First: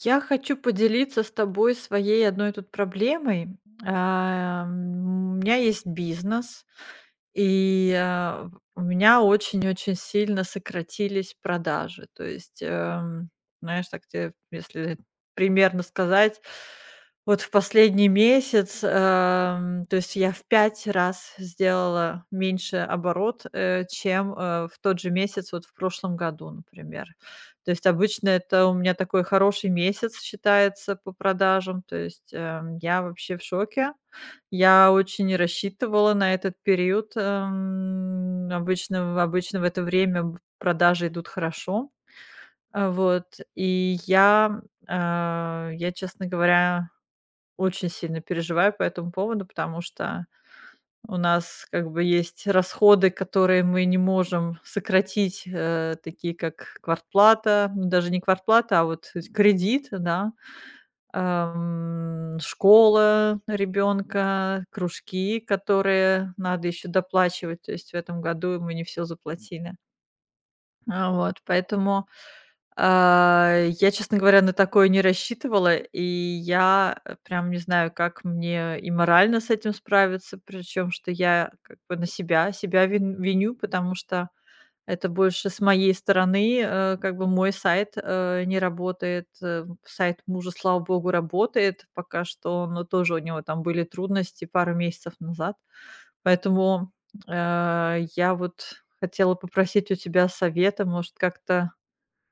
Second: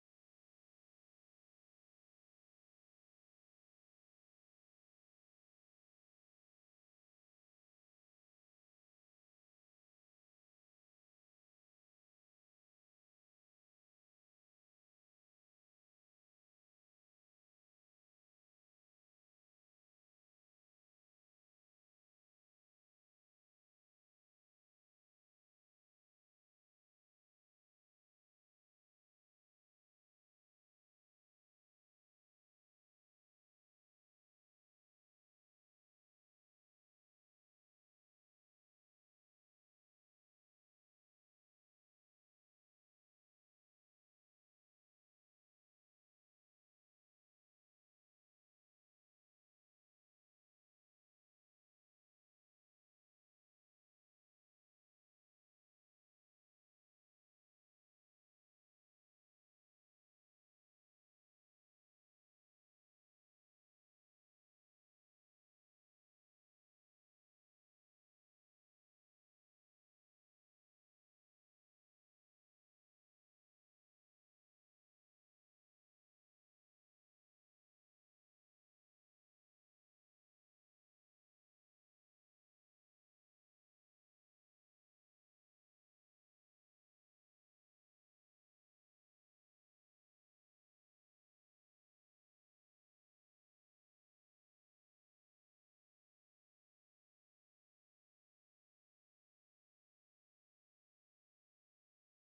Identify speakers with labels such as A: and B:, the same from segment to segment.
A: Я хочу поделиться с тобой своей одной тут проблемой. У меня есть бизнес, и у меня очень-очень сильно сократились продажи. То есть, знаешь, так тебе, если примерно сказать, вот в последний месяц, то есть я в пять раз сделала меньше оборот, чем в тот же месяц вот в прошлом году, например. То есть обычно это у меня такой хороший месяц считается по продажам. То есть, я вообще в шоке. Я очень не рассчитывала на этот период. Обычно в это время б продажи идут хорошо. А, вот. И я, честно говоря, очень сильно переживаю по этому поводу, потому что у нас как бы есть расходы, которые мы не можем сократить, такие как квартплата, ну, даже не квартплата, а вот эти кредит, да, школа ребенка, кружки, которые надо еще доплачивать. То есть в этом году мы не все заплатили. Поэтому а, я, честно говоря, на такое не рассчитывала, и я, прям не знаю, как мне и морально с этим справиться, причем, что я как бы на себя виню, потому что это больше с моей стороны, как бы мой сайт, не работает. Э, сайт мужа, слава богу, работает пока что, но тоже у него там были трудности пару месяцев назад. Поэтому, я вот хотела попросить у тебя совета, может, как-то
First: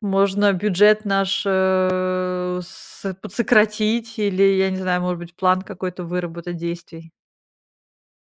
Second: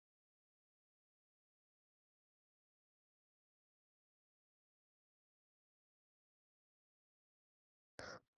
A: можно бюджет наш, э, с подсократить или, я не знаю, может быть, план какой-то выработать действий.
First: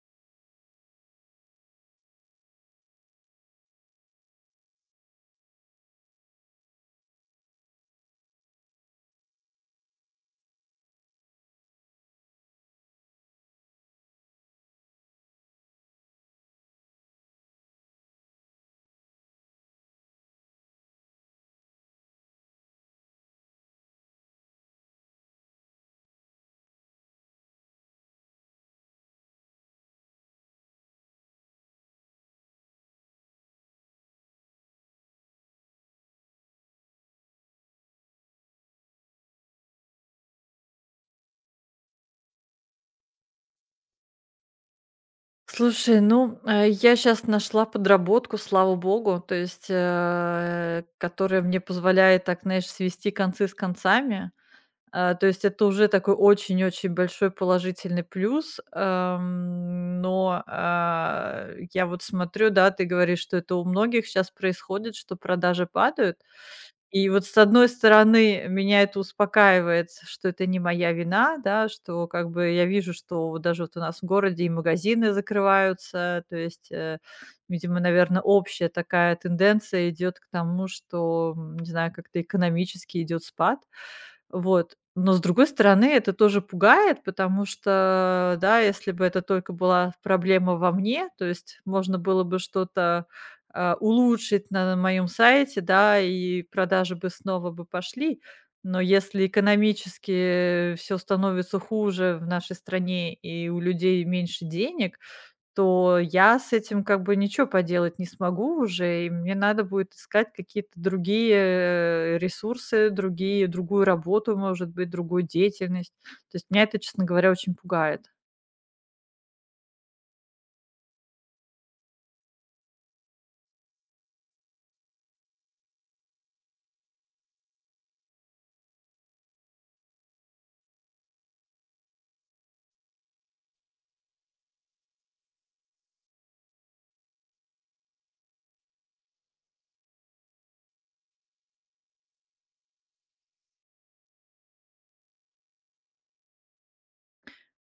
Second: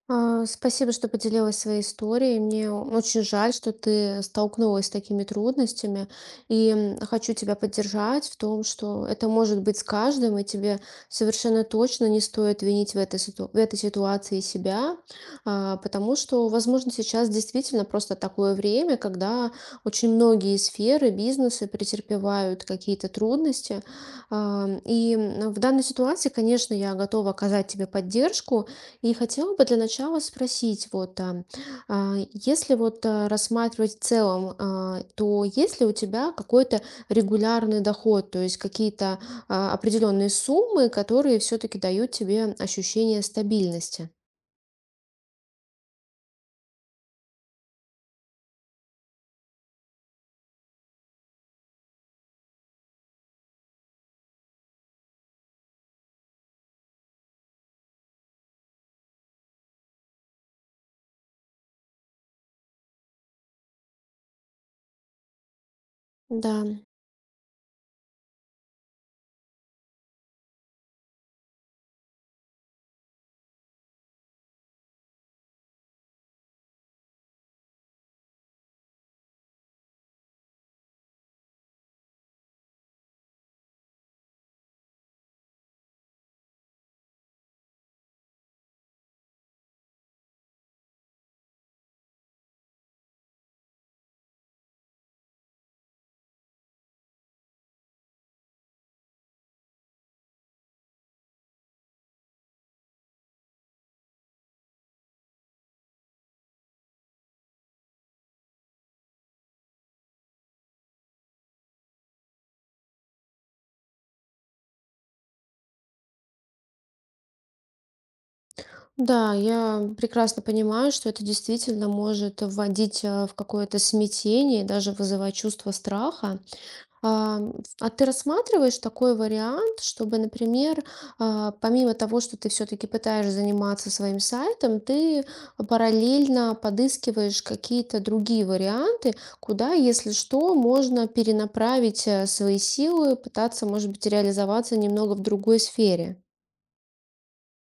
B: Спасибо, что поделилась своей историей. Мне очень жаль, что ты столкнулась с такими трудностями. И хочу тебя поддержать в том, что это может быть с каждым, и тебе совершенно точно не стоит винить в этой ситуации себя, потому что, возможно, сейчас действительно просто такое время, когда очень многие сферы бизнесы претерпевают какие-то трудности. И в данной ситуации, конечно, я готова оказать тебе поддержку, и хотела бы для начала спросить, вот, если вот рассматривать в целом, то есть ли у тебя какой-то регулярный доход, то есть какие-то определенные суммы, которые все-таки дают тебе ощущение стабильности?
A: Слушай, ну, я сейчас нашла подработку, слава богу, то есть, которая мне позволяет так, знаешь, свести концы с концами. Э, то есть это уже такой очень-очень большой положительный плюс. Но, я вот смотрю, да, ты говоришь, что это у многих сейчас происходит, что продажи падают.
B: Да.
A: И вот с одной стороны, меня это успокаивает, что это не моя вина, да, что как бы я вижу, что вот даже вот у нас в городе и магазины закрываются, то есть, видимо, наверное, общая такая тенденция идет к тому, что, не знаю, как-то экономически идет спад. Вот. Но с другой стороны, это тоже пугает, потому что, да, если бы это только была проблема во мне, то есть можно было бы что-то улучшить на моем сайте, да, и продажи бы снова бы пошли. Но если экономически все становится хуже в нашей стране и у людей меньше денег, то я с этим как бы ничего поделать не смогу уже, и мне надо будет искать какие-то другие ресурсы, другие другую работу, может быть, другую деятельность. То есть меня это, честно говоря, очень пугает.
B: Да, я прекрасно понимаю, что это действительно может вводить в какое-то смятение, даже вызывать чувство страха. Ам, а ты рассматриваешь такой вариант, чтобы, например, помимо того, что ты все-таки пытаешься заниматься своим сайтом, ты параллельно подыскиваешь какие-то другие варианты, куда, если что, можно перенаправить свои силы, пытаться, может быть, реализоваться немного в другой сфере.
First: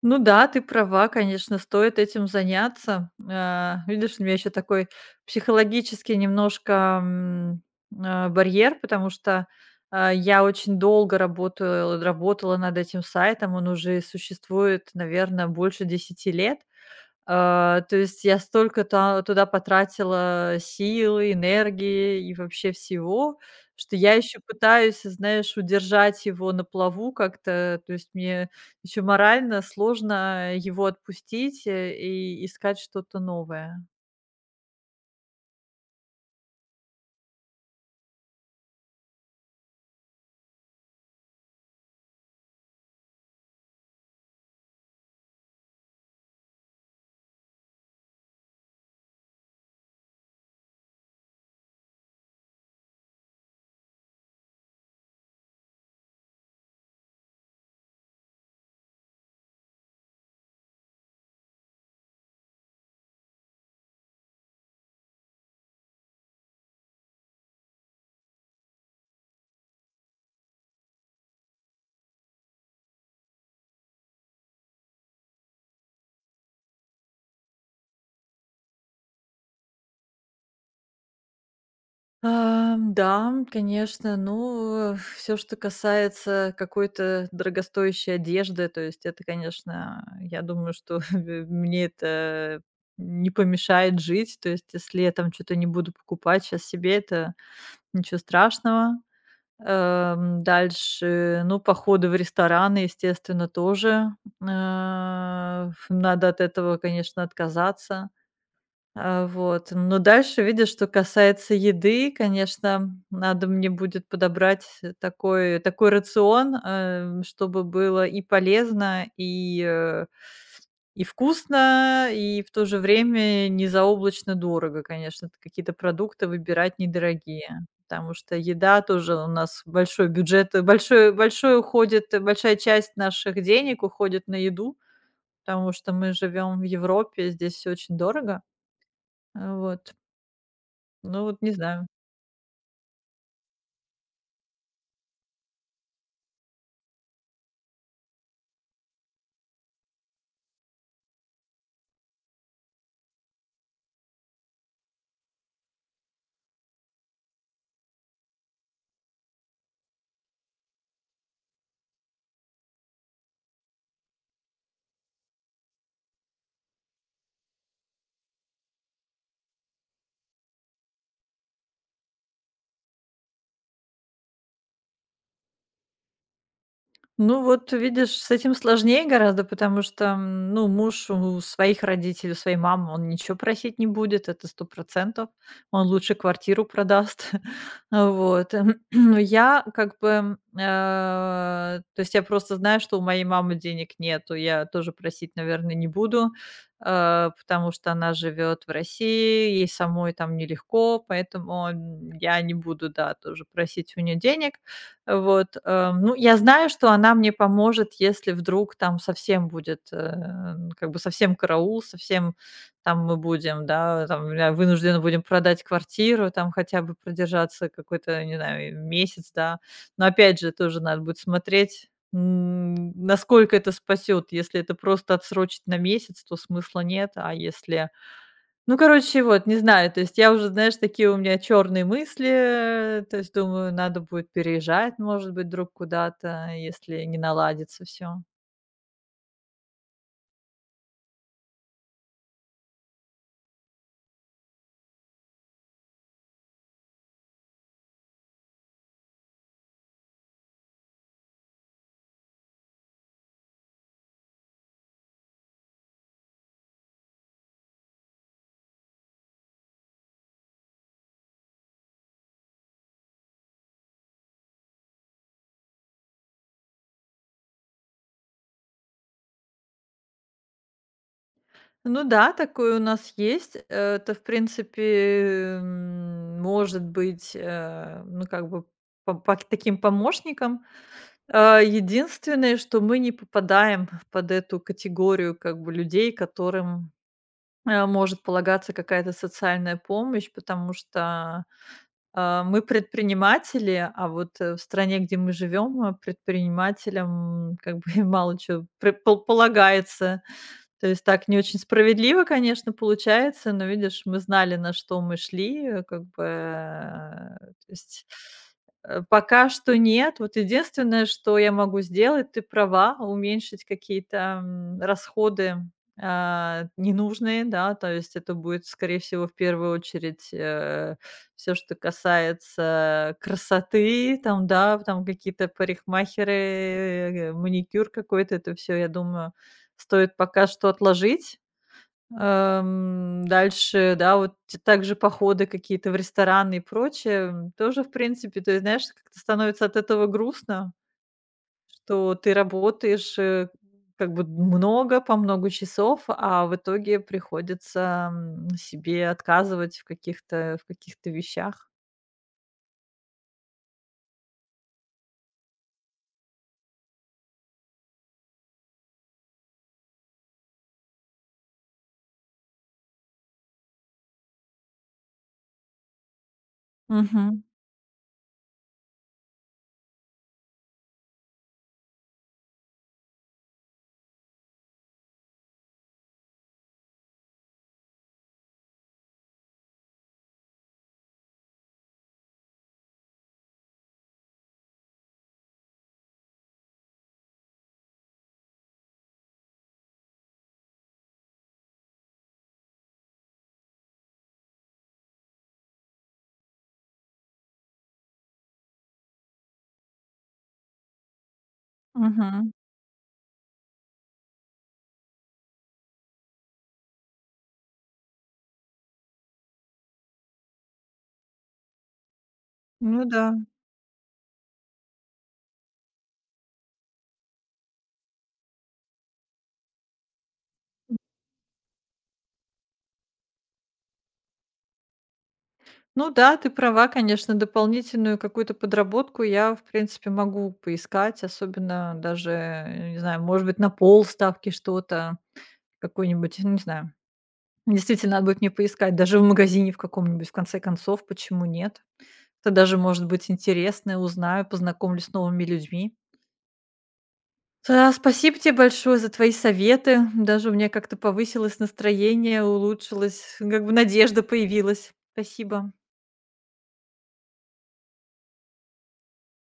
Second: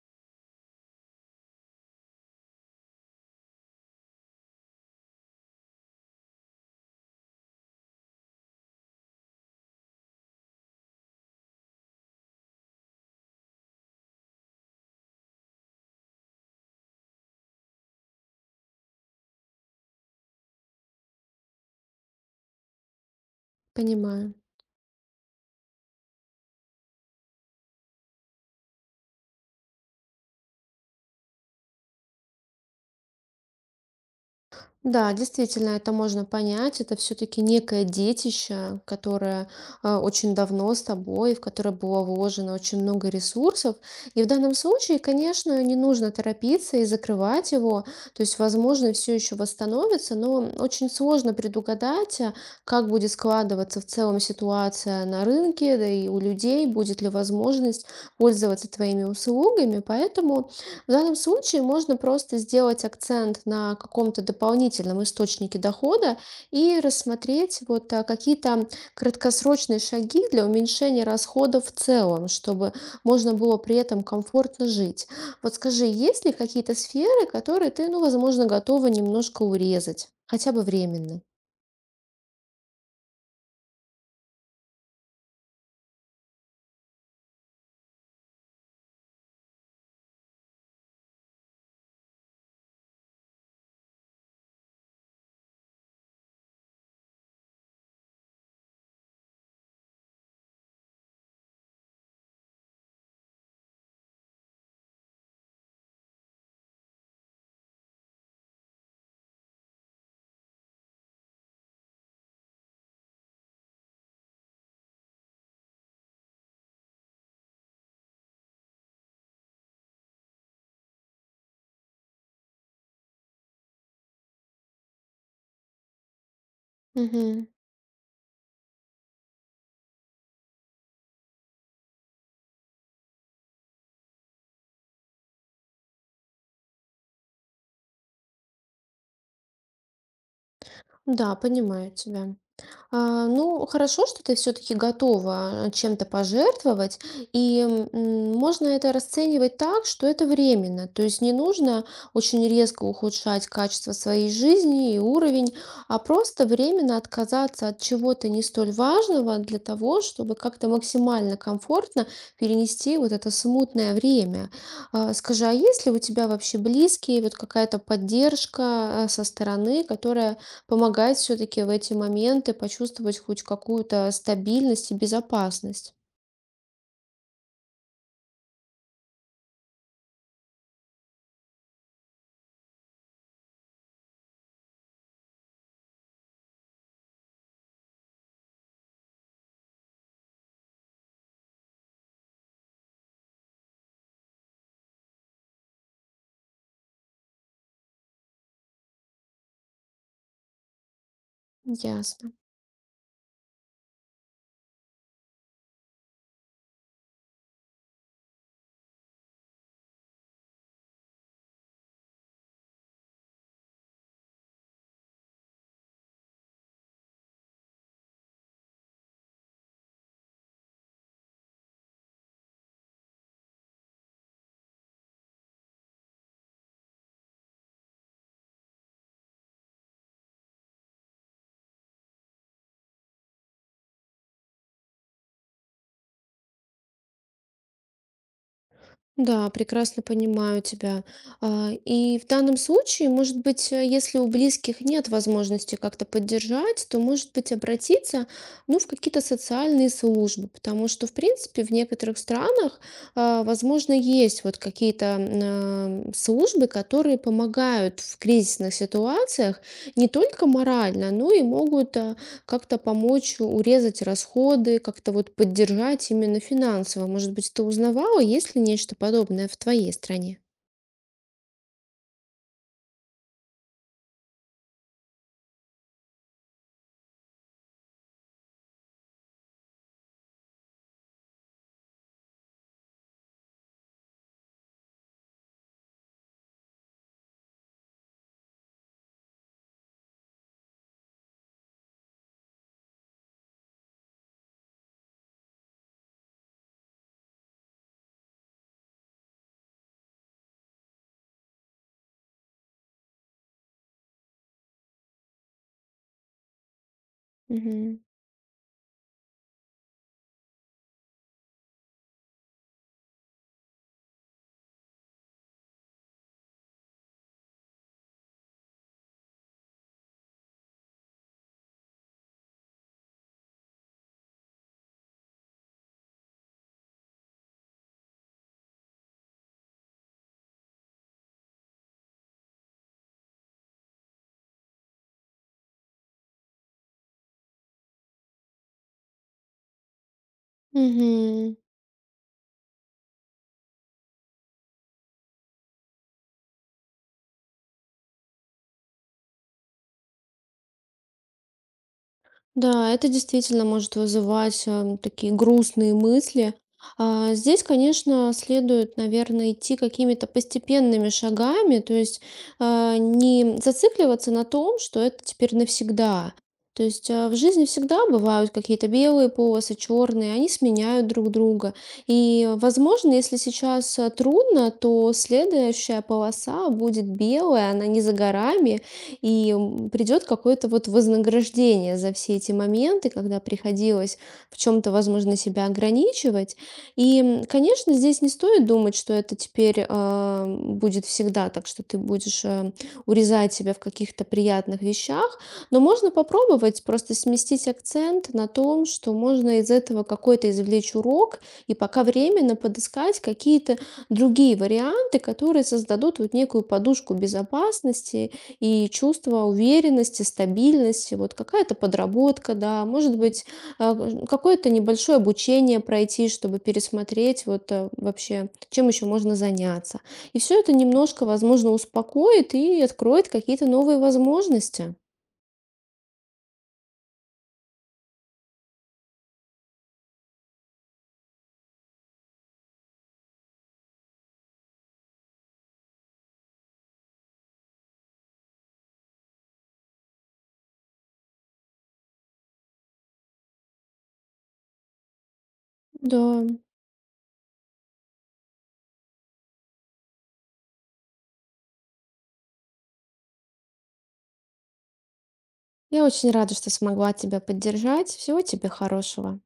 A: Ну да, ты права, конечно, стоит этим заняться. Э, видишь, у меня еще такой психологический немножко барьер, потому что я очень долго работала над этим сайтом, он уже существует, наверное, больше 10 лет. А, то есть я столько та туда потратила силы, энергии и вообще всего, что я
B: Понимаю.
A: еще пытаюсь, знаешь, удержать его на плаву как-то. То есть мне еще морально сложно его отпустить, и искать что-то новое.
B: Да, действительно, это можно понять. Это все-таки некое детище, которое очень давно с тобой, в которое было вложено очень много ресурсов. И в данном случае, конечно, не нужно торопиться и закрывать его. То есть, возможно, все еще восстановится, но очень сложно предугадать, как будет складываться в целом ситуация на рынке, да и у людей, будет ли возможность пользоваться твоими услугами. Поэтому в данном случае можно просто сделать акцент на каком-то дополнительном источнике дохода и рассмотреть вот какие-то краткосрочные шаги для уменьшения расходов в целом, чтобы можно было при этом комфортно жить. Вот скажи, есть ли какие-то сферы, которые ты, ну, возможно, готова немножко урезать, хотя бы временно?
A: Ам, да, конечно. Ну, все, что касается какой-то дорогостоящей одежды, то есть это, конечно, я думаю, что мне это не помешает жить. То есть если я там что то не буду покупать сейчас себе, это ничего страшного. Дальше, ну, походы в рестораны, естественно, тоже, э, надо от этого, конечно, отказаться. А, вот, но дальше, видишь, что касается еды, конечно, надо мне будет подобрать такой рацион, чтобы было и полезно, и, и вкусно, и в то же время не заоблачно дорого, конечно. Т Какие-то продукты выбирать
B: Мгм.
A: недорогие, потому что еда тоже у нас большой бюджет, большой уходит, большая часть наших денег уходит на еду, потому что мы живем в Европе, здесь все очень дорого. А, вот. Ну
B: Да,
A: вот не знаю.
B: понимаю тебя. Ну, хорошо, что ты все-таки готова чем-то пожертвовать, и можно это расценивать так, что это временно, то есть не нужно очень резко ухудшать качество своей жизни и уровень, а просто временно отказаться от чего-то не столь важного для того, чтобы как-то максимально комфортно перенести вот это смутное время. Скажи, а есть ли у тебя вообще близкие, вот какая-то поддержка со стороны, которая помогает все-таки в эти моменты почувствовать хоть какую-то стабильность и безопасность.
A: Ну вот видишь, с этим сложнее гораздо, потому что, ну, муж у своих родителей, у своей мамы, он ничего просить не будет, это сто процентов. Он лучше квартиру продаст. Вот. Но я как бы, то есть я просто знаю, что у моей мамы денег нету, я тоже просить, наверное, не буду, потому что она живет в России, ей самой там нелегко, поэтому,
B: Ясно.
A: я не буду, да, тоже просить у нее денег. Вот, ну, я знаю, что она мне поможет, если вдруг там совсем будет, как бы совсем караул, совсем там мы будем, да, там ля вынуждены будем продать квартиру, там хотя бы продержаться какой-то, не знаю, месяц, да. Но опять же, тоже надо будет смотреть, насколько это спасет. Если это просто отсрочить на месяц, то смысла нет, а если ну, короче, вот, не знаю, то есть я уже, знаешь, такие у меня черные мысли, то есть думаю, надо будет переезжать, может быть, вдруг куда-то, если не наладится все.
B: Да, прекрасно понимаю тебя. И в данном случае, может быть, если у близких нет возможности как-то поддержать, то, может быть, обратиться, ну, в какие-то социальные службы, потому что, в принципе, в некоторых странах, возможно, есть вот какие-то службы, которые помогают в кризисных ситуациях не только морально, но и могут как-то помочь урезать расходы, как-то вот поддержать именно финансово. Может быть, ты узнавала, есть ли нечто подобное в твоей стране?
A: Ну да, такое у нас есть. Это, в принципе, может быть, ну, как бы по пак таким помощником. А, единственное, что мы не попадаем под эту категорию, как бы, людей, которым, может полагаться какая-то социальная помощь, потому что мы предприниматели, а вот, в стране, где мы живем, предпринимателям как бы мало чего полагается. То есть так не очень справедливо, конечно, получается, но, видишь, мы знали, на что мы шли, как бы, то
B: Мгм.
A: есть, пока что нет. Вот единственное, что я могу сделать, ты права, уменьшить какие-то, расходы, ненужные, да, то есть это будет, скорее всего, в первую очередь, все, что касается красоты, там, да, там какие-то парикмахеры, маникюр какой-то, это все, я думаю, стоит пока что отложить. Дальше, да, вот т также походы какие-то в рестораны и прочее тоже, в принципе, то есть, знаешь, как-то становится от этого грустно,
B: Мгм.
A: что ты работаешь, как бы много, по много часов, а в итоге приходится, себе отказывать в каких-то вещах.
B: Да, это действительно может вызывать такие грустные мысли. Здесь, конечно, следует, наверное, идти какими-то постепенными шагами, то есть, не зацикливаться на том, что это теперь навсегда. То есть, в жизни всегда бывают какие-то белые полосы, черные, они сменяют друг друга. И, возможно, если сейчас, трудно, то следующая полоса будет белая, она не за горами, и придет какое-то вот вознаграждение за все эти моменты, когда приходилось в чем-то, возможно, себя ограничивать. И, конечно, здесь не стоит думать, что это теперь будет всегда так, что ты будешь урезать себя в каких-то приятных вещах, но можно попробовать просто сместить акцент на том, что можно из этого какой-то извлечь урок и пока
A: Мгм.
B: временно подыскать какие-то другие варианты, которые создадут вот некую подушку безопасности и чувство уверенности, стабильности, вот какая-то подработка, да,
A: Ну
B: может
A: да.
B: быть, какое-то небольшое обучение пройти, чтобы пересмотреть вот вообще, чем еще можно заняться. И все это немножко, возможно, успокоит и откроет какие-то новые возможности.
A: Ну да, ты права, конечно, дополнительную какую-то подработку я, в принципе, могу поискать, особенно даже, не знаю, может быть, на полставки что-то, какой-нибудь, ну, не знаю. Действительно, надо будет мне поискать, даже в магазине в каком-нибудь, в конце концов, почему нет? Это даже может быть интересно, узнаю, познакомлюсь с новыми людьми.
B: Да,
A: Да, спасибо тебе большое за твои советы. Даже у меня как-то повысилось настроение, улучшилось, как бы надежда появилась. Спасибо.
B: я очень рада, что смогла тебя поддержать. Всего тебе хорошего.